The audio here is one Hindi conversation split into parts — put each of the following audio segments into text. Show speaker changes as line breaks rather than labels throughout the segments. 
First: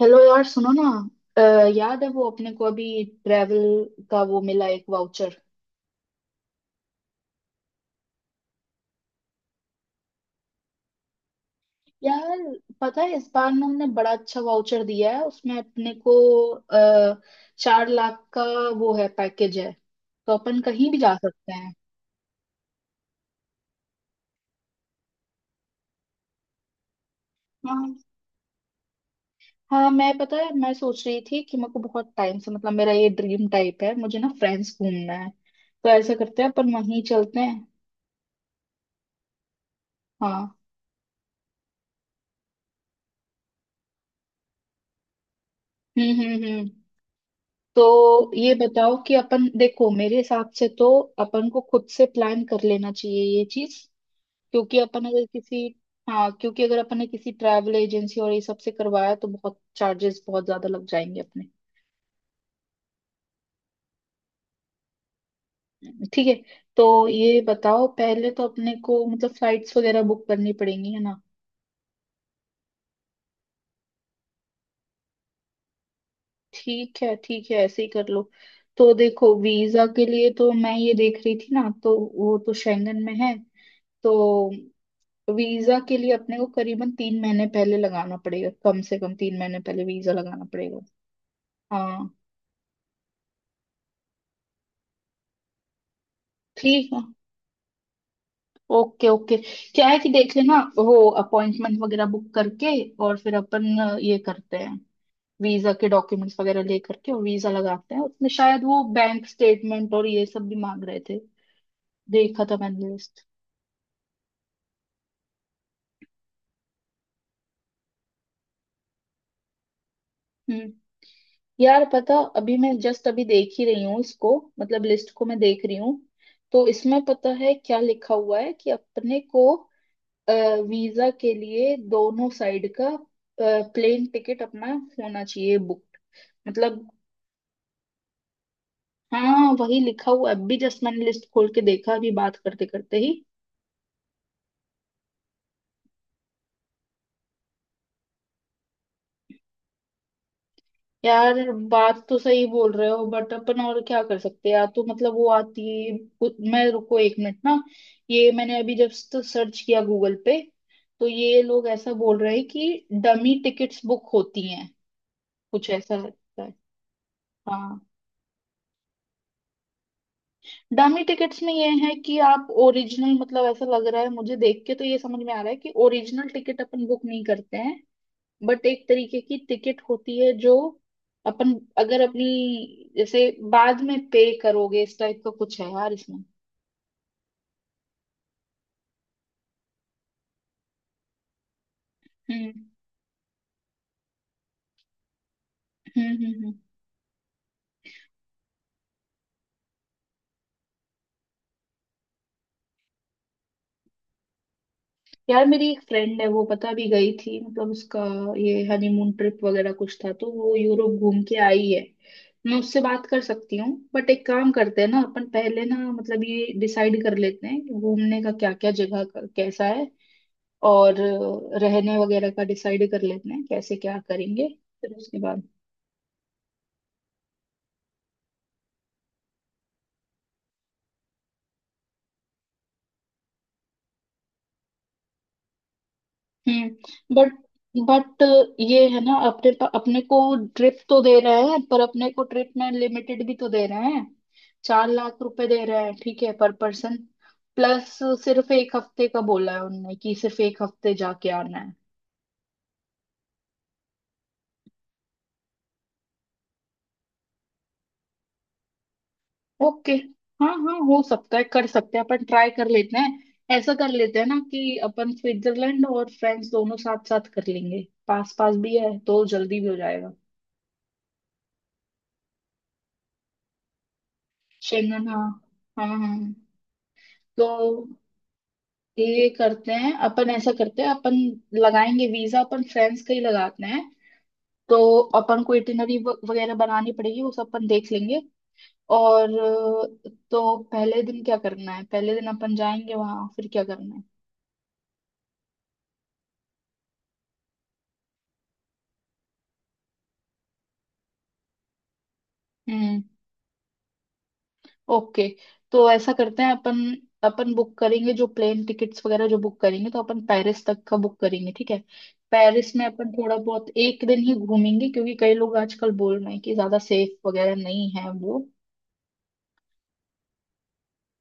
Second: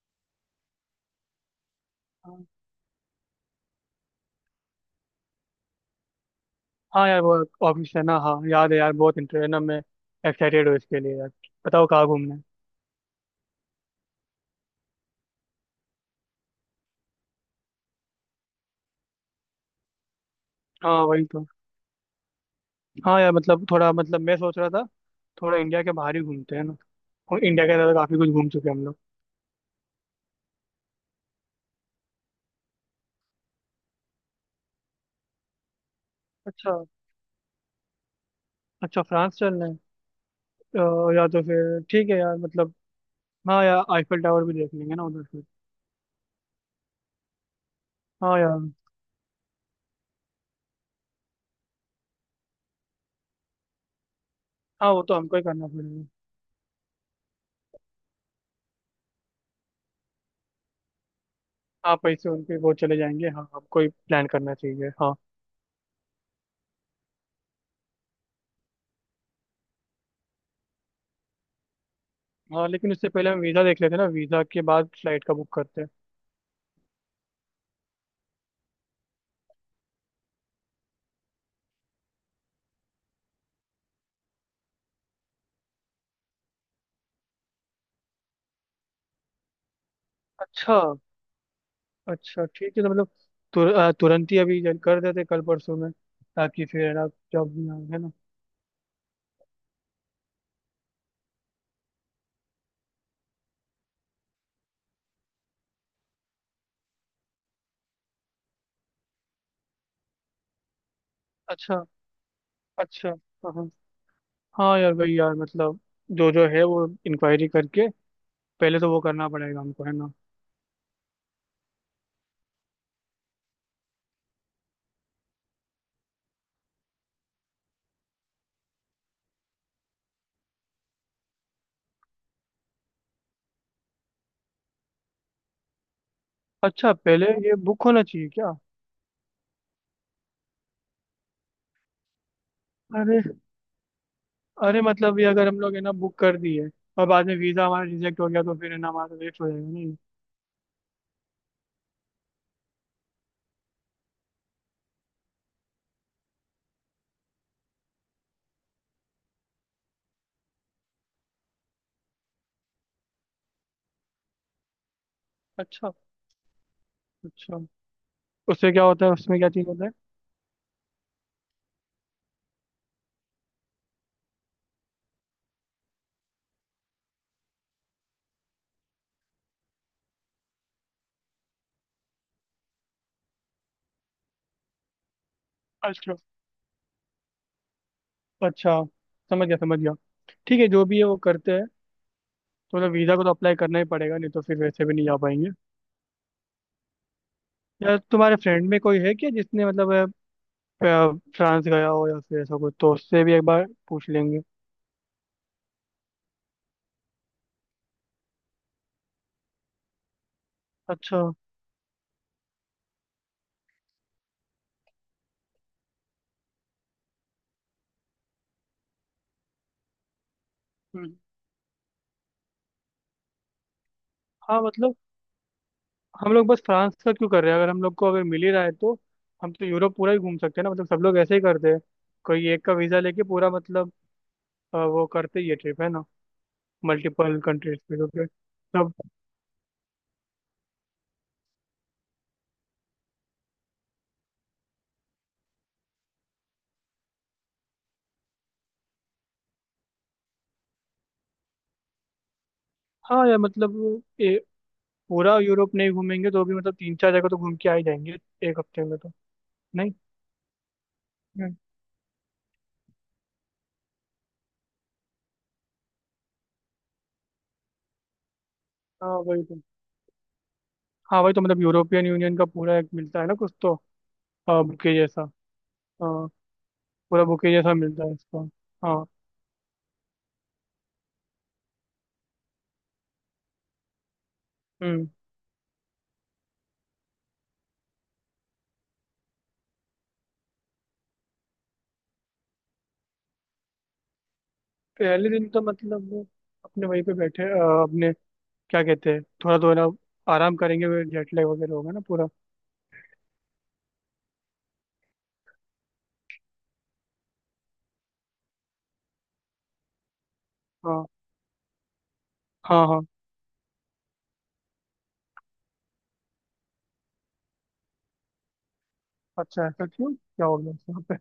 हेलो यार, सुनो ना। अ, याद है वो अपने को अभी ट्रेवल का वो मिला एक वाउचर?
हाँ यार वो ऑफिस है ना। हाँ याद है यार, बहुत इंटरेस्ट है ना। मैं एक्साइटेड हूँ इसके लिए यार। बताओ कहाँ घूमना
यार,
है।
पता है, इस बार ना हमने बड़ा अच्छा वाउचर दिया है उसमें अपने को। आ, 4 लाख का वो है, पैकेज है, तो अपन कहीं भी
हाँ
जा
वही तो।
सकते हैं।
हाँ यार मतलब थोड़ा मतलब मैं सोच रहा था थोड़ा इंडिया के बाहर ही घूमते हैं ना। और इंडिया के अंदर
हाँ।
तो काफी कुछ घूम चुके हैं हम लोग।
हाँ मैं, पता है, मैं सोच रही थी कि मेरे को बहुत टाइम से, मतलब, मेरा ये ड्रीम टाइप है, मुझे ना फ्रेंड्स घूमना है। तो ऐसा करते हैं, अपन
अच्छा।
वहीं चलते हैं।
अच्छा, फ्रांस चलना है।
हाँ।
अ, या तो फिर ठीक है यार मतलब। हाँ यार, आईफिल टावर भी देख लेंगे ना उधर से।
हम्म हम्म हम्म तो
हाँ
ये
यार।
बताओ कि अपन, देखो, मेरे हिसाब से तो अपन को खुद से प्लान कर लेना चाहिए ये चीज क्योंकि
हाँ वो
अपन
तो
अगर
हमको ही
किसी,
करना पड़ेगा।
हाँ, क्योंकि अगर अपन ने किसी ट्रैवल एजेंसी और ये सब से करवाया तो बहुत चार्जेस, बहुत ज्यादा लग जाएंगे अपने।
हाँ पैसे उनके वो चले जाएंगे। हाँ हमको ही प्लान करना चाहिए। हाँ।
ठीक है। तो ये बताओ, पहले तो अपने को मतलब फ्लाइट्स वगैरह बुक करनी पड़ेंगी, है ना?
हाँ लेकिन उससे पहले हम वीज़ा देख लेते हैं ना, वीज़ा के बाद फ्लाइट का बुक करते हैं।
ठीक है, ठीक है, ऐसे ही कर लो। तो देखो, वीजा के लिए तो मैं ये देख रही थी ना, तो वो तो शेंगन में है। तो वीजा के लिए अपने को करीबन 3 महीने पहले लगाना पड़ेगा, कम से कम 3 महीने पहले वीजा लगाना
अच्छा।
पड़ेगा। हाँ।
अच्छा ठीक है, तो मतलब तुरंत ही अभी कर देते कल परसों में, ताकि फिर
ठीक
है
है।
ना जॉब ना आए, है ना।
Okay okay. क्या है कि देख लेना वो, अपॉइंटमेंट वगैरह बुक करके। और फिर अपन ये करते हैं, वीजा के डॉक्यूमेंट्स वगैरह ले करके और वीजा लगाते हैं। उसमें शायद वो बैंक स्टेटमेंट और ये सब भी मांग रहे थे,
अच्छा।
देखा था मैंने
अच्छा।
लिस्ट।
हाँ हाँ। हाँ यार, भाई यार, मतलब जो जो है वो इंक्वायरी करके पहले तो वो करना पड़ेगा हमको है ना।
हम्म। यार, पता, अभी मैं जस्ट अभी देख ही रही हूँ इसको, मतलब लिस्ट को मैं देख रही हूँ। तो इसमें पता है क्या लिखा हुआ है कि अपने को वीजा के लिए दोनों साइड का प्लेन टिकट अपना होना चाहिए बुक, मतलब।
अच्छा, पहले ये बुक होना चाहिए क्या?
हाँ, वही लिखा हुआ है। अभी जस्ट मैंने लिस्ट खोल के देखा, अभी बात करते करते ही।
अरे। अरे मतलब ये अगर हम लोग है ना बुक कर दिए और बाद में वीज़ा हमारा रिजेक्ट हो गया, तो फिर है ना हमारा वेस्ट हो जाएगा नहीं?
यार, बात तो सही बोल रहे हो, बट अपन और क्या कर सकते हैं यार? तो मतलब वो आती है मैं, रुको एक मिनट ना। ये मैंने अभी जस्ट सर्च किया गूगल पे, तो ये लोग ऐसा बोल रहे हैं कि डमी टिकट्स बुक होती हैं, कुछ
अच्छा।
ऐसा लगता है।
अच्छा,
हाँ।
उससे क्या होता है, उसमें क्या चीज़ होता है?
डामी टिकट्स में ये है कि आप ओरिजिनल, मतलब ऐसा लग रहा है मुझे, देख के तो ये समझ में आ रहा है कि ओरिजिनल टिकट अपन बुक नहीं करते हैं, बट एक तरीके की टिकट होती है जो अपन अगर अपनी, जैसे बाद में पे करोगे, इस टाइप का कुछ है यार
अच्छा।
इसमें।
अच्छा, समझ गया। ठीक है, जो भी है वो करते हैं।
हम्म
तो मतलब वीज़ा को तो अप्लाई करना ही पड़ेगा, नहीं तो फिर वैसे भी नहीं जा पाएंगे।
हम्म हम्म हम्म
यार तुम्हारे फ्रेंड में कोई है क्या जिसने मतलब फ्रांस गया हो या फिर ऐसा कुछ, तो उससे भी एक बार पूछ लेंगे।
यार, मेरी एक फ्रेंड है, वो पता भी गई थी, मतलब उसका ये हनीमून ट्रिप वगैरह कुछ था, तो वो यूरोप घूम
अच्छा।
के आई है। मैं उससे बात कर सकती हूँ। बट एक काम करते हैं ना, अपन पहले ना, मतलब ये डिसाइड कर लेते हैं कि घूमने का क्या क्या जगह कैसा है। और
हम्म।
रहने वगैरह का डिसाइड कर लेते हैं कैसे क्या करेंगे।
हाँ
फिर
मतलब
उसके बाद।
हम लोग बस फ्रांस का क्यों कर रहे हैं, अगर हम लोग को अगर मिल ही रहा है तो? हम तो यूरोप पूरा ही घूम सकते हैं ना, मतलब सब लोग ऐसे ही करते हैं, कोई एक का वीज़ा लेके पूरा मतलब वो करते ही है ट्रिप है ना,
हम्म बट
मल्टीपल कंट्रीज पे तो
बट
फिर
ये
सब।
है ना, अपने को ट्रिप तो दे रहे हैं पर अपने को ट्रिप में लिमिटेड भी तो दे रहे हैं। 4 लाख रुपए दे रहे हैं, ठीक है, पर पर्सन प्लस। सिर्फ एक हफ्ते का बोला है उनने, कि सिर्फ एक हफ्ते जाके आना है।
हाँ यार मतलब पूरा यूरोप नहीं घूमेंगे तो भी मतलब तीन चार जगह तो घूम के आ ही जाएंगे एक हफ्ते में तो। नहीं।
ओके। हाँ हाँ, हो सकता है, कर सकते हैं, अपन ट्राई कर लेते हैं। ऐसा कर लेते हैं ना कि अपन स्विट्जरलैंड और फ्रांस दोनों साथ साथ कर लेंगे, पास पास भी है
हाँ
तो
वही
जल्दी
तो।
भी हो जाएगा।
हाँ वही तो, मतलब यूरोपियन यूनियन का पूरा एक मिलता है ना कुछ तो। हाँ, बुके
शेंगन, हाँ।
जैसा।
हाँ हाँ।
हाँ, पूरा
तो
बुके जैसा मिलता है इसका। हाँ।
ये करते हैं अपन, ऐसा करते हैं अपन, लगाएंगे वीजा, अपन फ्रेंड्स का ही लगाते हैं। तो
हम्म।
अपन को इटिनरी वगैरह बनानी पड़ेगी, वो सब अपन देख लेंगे। और तो पहले दिन क्या करना है, पहले दिन अपन जाएंगे वहां, फिर क्या करना है।
पहले दिन तो मतलब वो अपने वहीं पे बैठे अपने क्या कहते हैं थोड़ा तो है ना, आराम करेंगे, जेट लैग वगैरह होगा ना पूरा।
हम्म। ओके। तो ऐसा करते हैं अपन, अपन बुक करेंगे जो प्लेन टिकट्स वगैरह जो बुक करेंगे, तो अपन पेरिस तक का
हाँ।
बुक करेंगे, ठीक है। पेरिस में
हाँ। हाँ
अपन थोड़ा बहुत एक दिन ही घूमेंगे, क्योंकि कई लोग आजकल बोल रहे हैं कि ज्यादा सेफ वगैरह नहीं है वो।
अच्छा, ऐसा क्यों, क्या हो गया यहाँ पे?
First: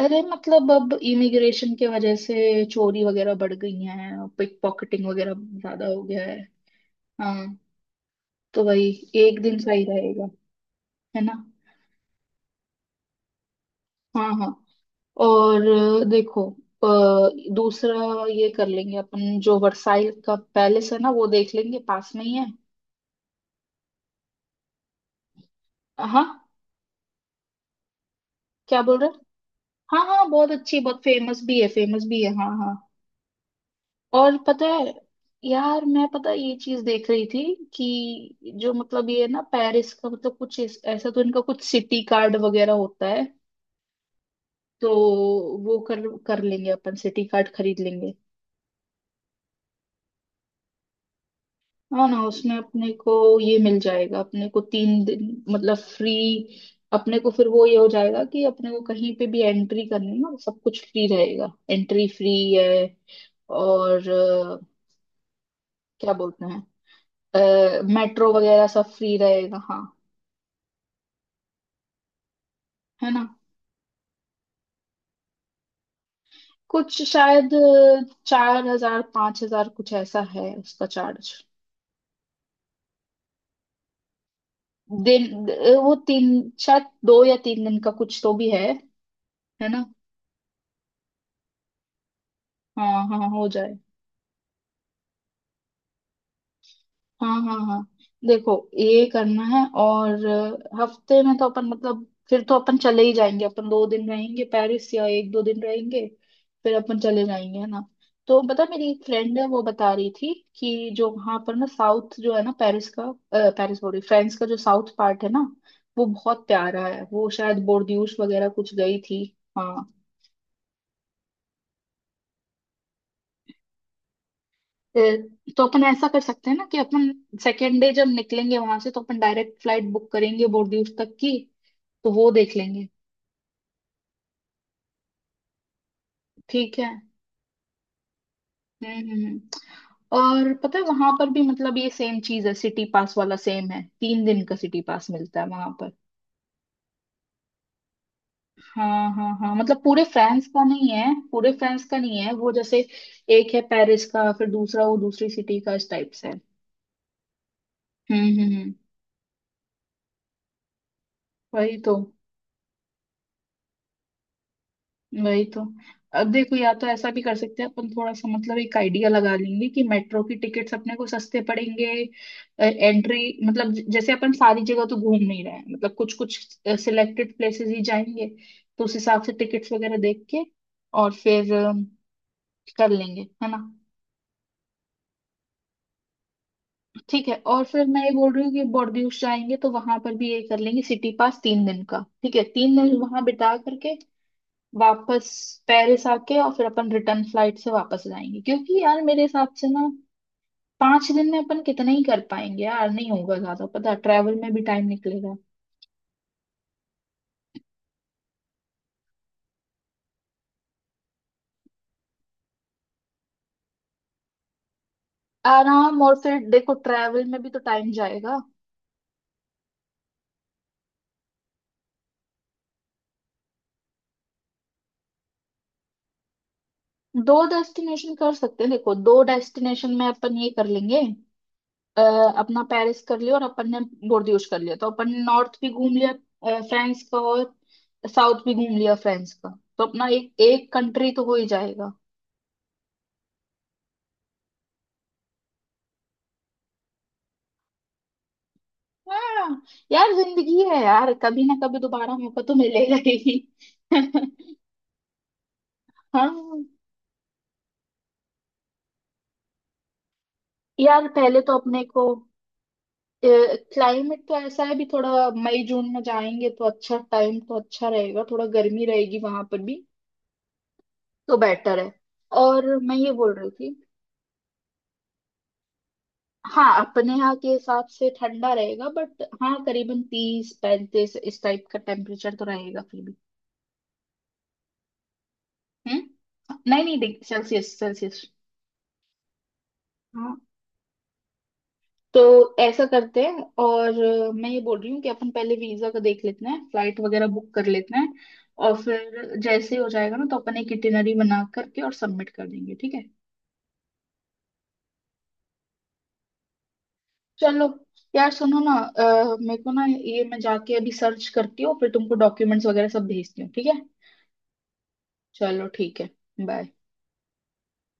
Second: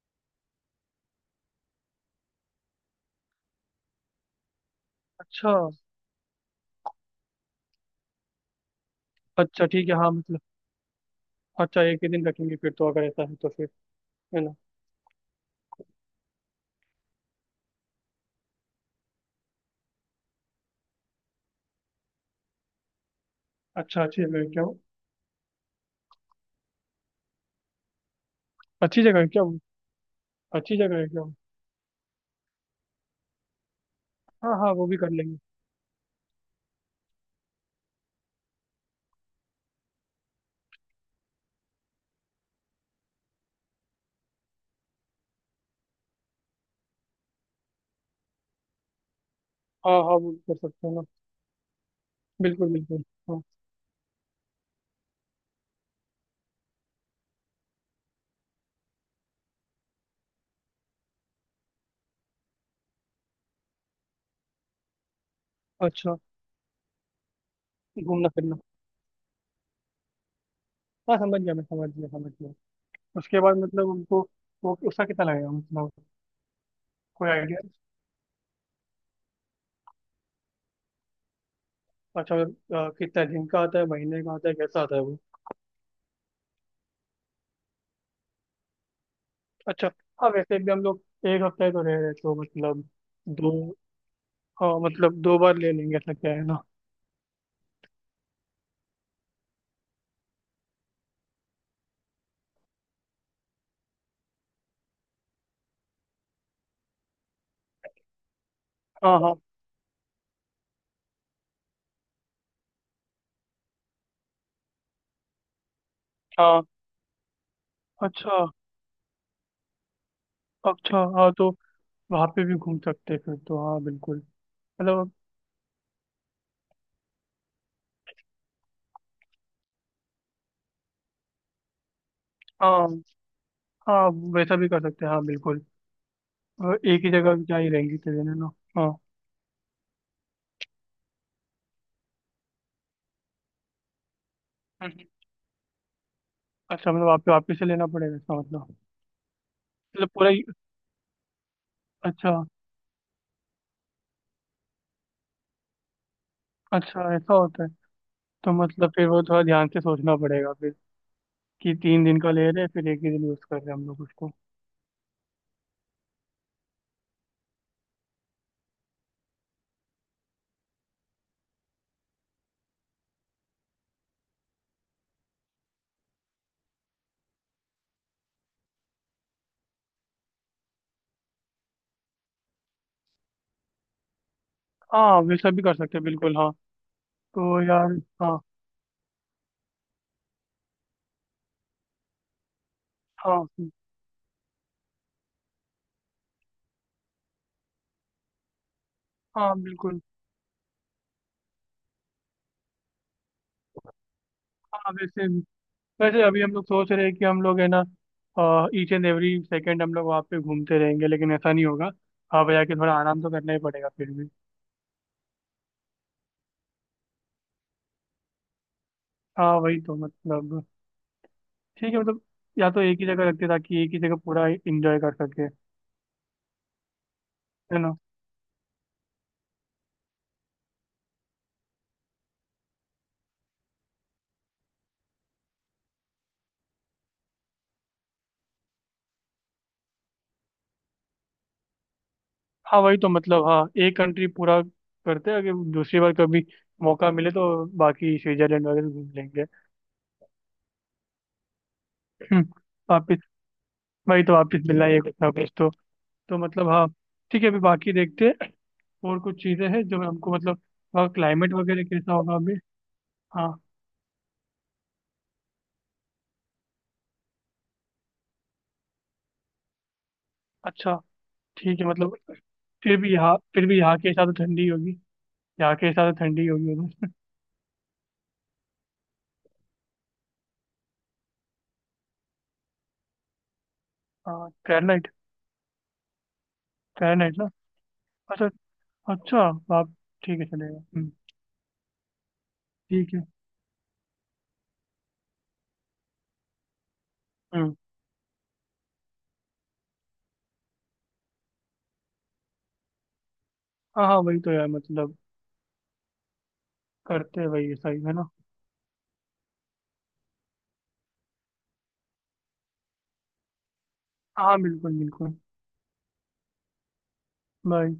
अरे, मतलब अब इमिग्रेशन के वजह से चोरी वगैरह बढ़ गई है, पिक पॉकेटिंग वगैरह
अच्छा।
ज्यादा हो गया है। हाँ। तो वही, एक दिन
अच्छा
सही
ठीक है, हाँ
रहेगा,
मतलब।
है ना।
अच्छा एक ही दिन रखेंगे फिर तो, अगर ऐसा है तो फिर,
हाँ
है
हाँ।
ना।
और देखो, अ, दूसरा ये कर लेंगे अपन, जो वर्साइल का पैलेस है ना वो देख लेंगे, पास में ही है।
अच्छा, अच्छी जगह है क्या वो?
हाँ, क्या बोल
अच्छी
रहे हैं।
जगह है क्या वो?
हाँ हाँ, बहुत
अच्छी
अच्छी,
जगह
बहुत
है क्या वो?
फेमस भी है, फेमस भी है, हाँ हाँ। और
हाँ
पता
हाँ, वो
है,
भी कर लेंगे।
यार मैं, पता है, ये चीज देख रही थी कि जो मतलब ये है ना, पेरिस का मतलब कुछ ऐसा, तो इनका कुछ सिटी कार्ड वगैरह होता है। तो वो कर, कर लेंगे अपन, सिटी कार्ड खरीद लेंगे।
हाँ हाँ, वो भी कर सकते हैं ना।
हाँ ना, उसमें
बिल्कुल
अपने
बिल्कुल।
को
हाँ।
ये मिल जाएगा, अपने को 3 दिन मतलब फ्री। अपने को फिर वो ये हो जाएगा कि अपने को कहीं पे भी एंट्री करनी ना, सब कुछ फ्री रहेगा, एंट्री फ्री है। और क्या
अच्छा।
बोलते हैं,
घूमना
मेट्रो
फिरना।
वगैरह सब फ्री रहेगा, हाँ,
हाँ समझ गया, मैं समझ गया।
है ना।
उसके बाद मतलब उनको वो उसका कितना लगेगा मतलब?
कुछ
कोई
शायद
आइडिया?
4 हजार 5 हजार, कुछ ऐसा है उसका चार्ज।
अच्छा। कितना दिन का आता है, महीने का आता है, कैसा आता है वो?
दिन, वो तीन, शायद दो या तीन दिन का कुछ तो भी है ना।
अच्छा। हाँ वैसे भी हम लोग एक हफ्ते तो रह रहे हैं, तो मतलब
हाँ हाँ हो
दो।
जाए।
हाँ मतलब दो बार ले लेंगे ऐसा, क्या है ना।
हाँ हाँ हाँ। देखो, ये करना है और हफ्ते में तो अपन मतलब, फिर तो अपन चले ही जाएंगे, अपन 2 दिन रहेंगे पेरिस या एक दो दिन रहेंगे, फिर अपन चले जाएंगे, है ना। तो बता, मेरी एक
हाँ हाँ
फ्रेंड है, वो बता रही थी कि जो वहां पर ना साउथ जो है ना पेरिस का, पेरिस बोल रही, फ्रांस का जो साउथ पार्ट है ना, वो बहुत
हाँ।
प्यारा है, वो शायद बोर्डियूस
अच्छा।
वगैरह कुछ गई थी। हाँ।
अच्छा हाँ, तो वहाँ पे भी घूम सकते हैं फिर तो, हाँ बिल्कुल,
अ,
मतलब।
तो अपन ऐसा कर सकते हैं ना कि अपन सेकेंड डे जब निकलेंगे वहां से तो अपन डायरेक्ट फ्लाइट बुक करेंगे बोर्डियूस तक की, तो वो देख
हाँ।
लेंगे।
हाँ वैसा भी कर सकते हैं, हाँ बिल्कुल।
ठीक है।
एक ही जगह क्या ही रहेंगे इतने दिन, है ना। हाँ।
हम्म हम्म हम्म। और पता है, वहां पर भी मतलब ये सेम चीज है, सिटी पास वाला सेम है, 3 दिन का सिटी पास मिलता है वहां पर।
अच्छा मतलब आपको वापिस से लेना पड़ेगा इसका मतलब?
हाँ हाँ हाँ, मतलब पूरे
मतलब पूरा ही-।
फ्रांस का नहीं है। पूरे फ्रांस का नहीं है
अच्छा।
वो, जैसे एक है पेरिस का, फिर दूसरा वो दूसरी सिटी का, इस टाइप से है।
अच्छा, ऐसा होता है।
हम्म हम्म
तो
हम्म
मतलब फिर वो थोड़ा ध्यान से सोचना पड़ेगा फिर, कि
वही तो।
तीन दिन का ले रहे हैं फिर एक ही दिन यूज कर रहे हैं हम लोग उसको।
वही तो। अब देखो, या तो ऐसा भी कर सकते हैं अपन, थोड़ा सा मतलब एक आइडिया लगा लेंगे कि मेट्रो की टिकट्स अपने को सस्ते पड़ेंगे। एंट्री, मतलब जैसे अपन सारी जगह तो घूम नहीं रहे हैं, मतलब कुछ कुछ सिलेक्टेड प्लेसेस ही जाएंगे। तो उस हिसाब से टिकट्स वगैरह देख के और फिर कर लेंगे, है ना।
हाँ वैसा भी कर सकते हैं, बिल्कुल हाँ।
ठीक है। और
तो
फिर
यार।
मैं ये बोल
हाँ।
रही हूँ कि बोर्डियूस जाएंगे तो वहां पर भी ये कर लेंगे सिटी पास, 3 दिन का ठीक है, 3 दिन वहां
हाँ।
बिता करके वापस पेरिस आके और फिर अपन रिटर्न फ्लाइट से वापस जाएंगे। क्योंकि यार मेरे हिसाब
हाँ
से ना,
बिल्कुल।
5 दिन में अपन कितना ही कर पाएंगे यार, नहीं होगा ज्यादा, पता, ट्रैवल में भी टाइम
हाँ वैसे,
निकलेगा।
वैसे अभी हम लोग सोच रहे हैं कि हम लोग है ना ईच एंड एवरी सेकेंड हम लोग वहाँ पे घूमते रहेंगे, लेकिन ऐसा नहीं होगा। वहाँ पे जाके थोड़ा आराम तो करना ही पड़ेगा फिर भी।
आराम, और फिर देखो ट्रैवल में भी तो टाइम जाएगा।
हाँ वही तो, मतलब ठीक है मतलब, या तो एक ही जगह रखते ताकि एक ही जगह पूरा इंजॉय कर सके,
दो
है ना।
डेस्टिनेशन कर सकते हैं, देखो दो डेस्टिनेशन में अपन ये कर लेंगे, अ, अपना पेरिस कर लिया और अपन ने बोर्डियूस कर लिया, तो अपन ने नॉर्थ भी घूम लिया फ्रांस का और साउथ भी घूम लिया फ्रांस का, तो अपना एक एक कंट्री तो हो ही जाएगा।
हाँ वही तो, मतलब हाँ एक कंट्री पूरा करते हैं, अगर दूसरी बार कभी मौका मिले तो बाकी स्विट्जरलैंड वगैरह घूम लेंगे।
हाँ। यार, जिंदगी है यार, कभी ना कभी दोबारा मौका
हम्म।
तो मिलेगा
वापिस।
ही।
वही तो, वापिस मिलना है कुछ ना कुछ तो। तो
हाँ।
मतलब हाँ, ठीक है, अभी बाकी देखते हैं। और कुछ चीज़ें हैं जो हमको मतलब
यार,
वहाँ
पहले
क्लाइमेट
तो अपने
वगैरह
को,
कैसा होगा अभी? हाँ।
क्लाइमेट तो ऐसा है भी थोड़ा, मई जून में जाएंगे तो अच्छा टाइम, तो अच्छा रहेगा, थोड़ा गर्मी रहेगी वहां पर भी,
अच्छा
तो बेटर
ठीक है
है।
मतलब।
और मैं ये बोल रही
फिर
थी।
भी यहाँ के हिसाब से ठंडी होगी यहाँ के हिसाब से ठंडी होगी
हाँ,
उधर
अपने यहाँ के हिसाब से ठंडा रहेगा बट हाँ, करीबन 30-35 इस टाइप का टेम्परेचर तो रहेगा फिर भी।
हाँ, फ़ारेनहाइट।
हम्म, नहीं नहीं, डिग्री
फ़ारेनहाइट ना?
Celsius, Celsius.
अच्छा। अच्छा। आप। ठीक है, चलेगा। हम्म।
तो ऐसा
ठीक
करते
है।
हैं। और मैं ये बोल रही हूँ कि अपन पहले वीजा का देख लेते हैं, फ्लाइट वगैरह बुक कर
हम्म।
लेते हैं। और फिर जैसे ही हो जाएगा ना तो अपन एक इटिनरी बना करके और सबमिट कर देंगे, ठीक है।
हाँ हाँ वही तो यार, मतलब करते हैं,
चलो।
वही है सही है ना।
यार सुनो ना, मेरे को ना ये, मैं जाके अभी सर्च करती हूँ, फिर तुमको डॉक्यूमेंट्स वगैरह सब भेजती हूँ, ठीक है।
हाँ बिल्कुल बिल्कुल।
चलो, ठीक है। बाय।
बाय।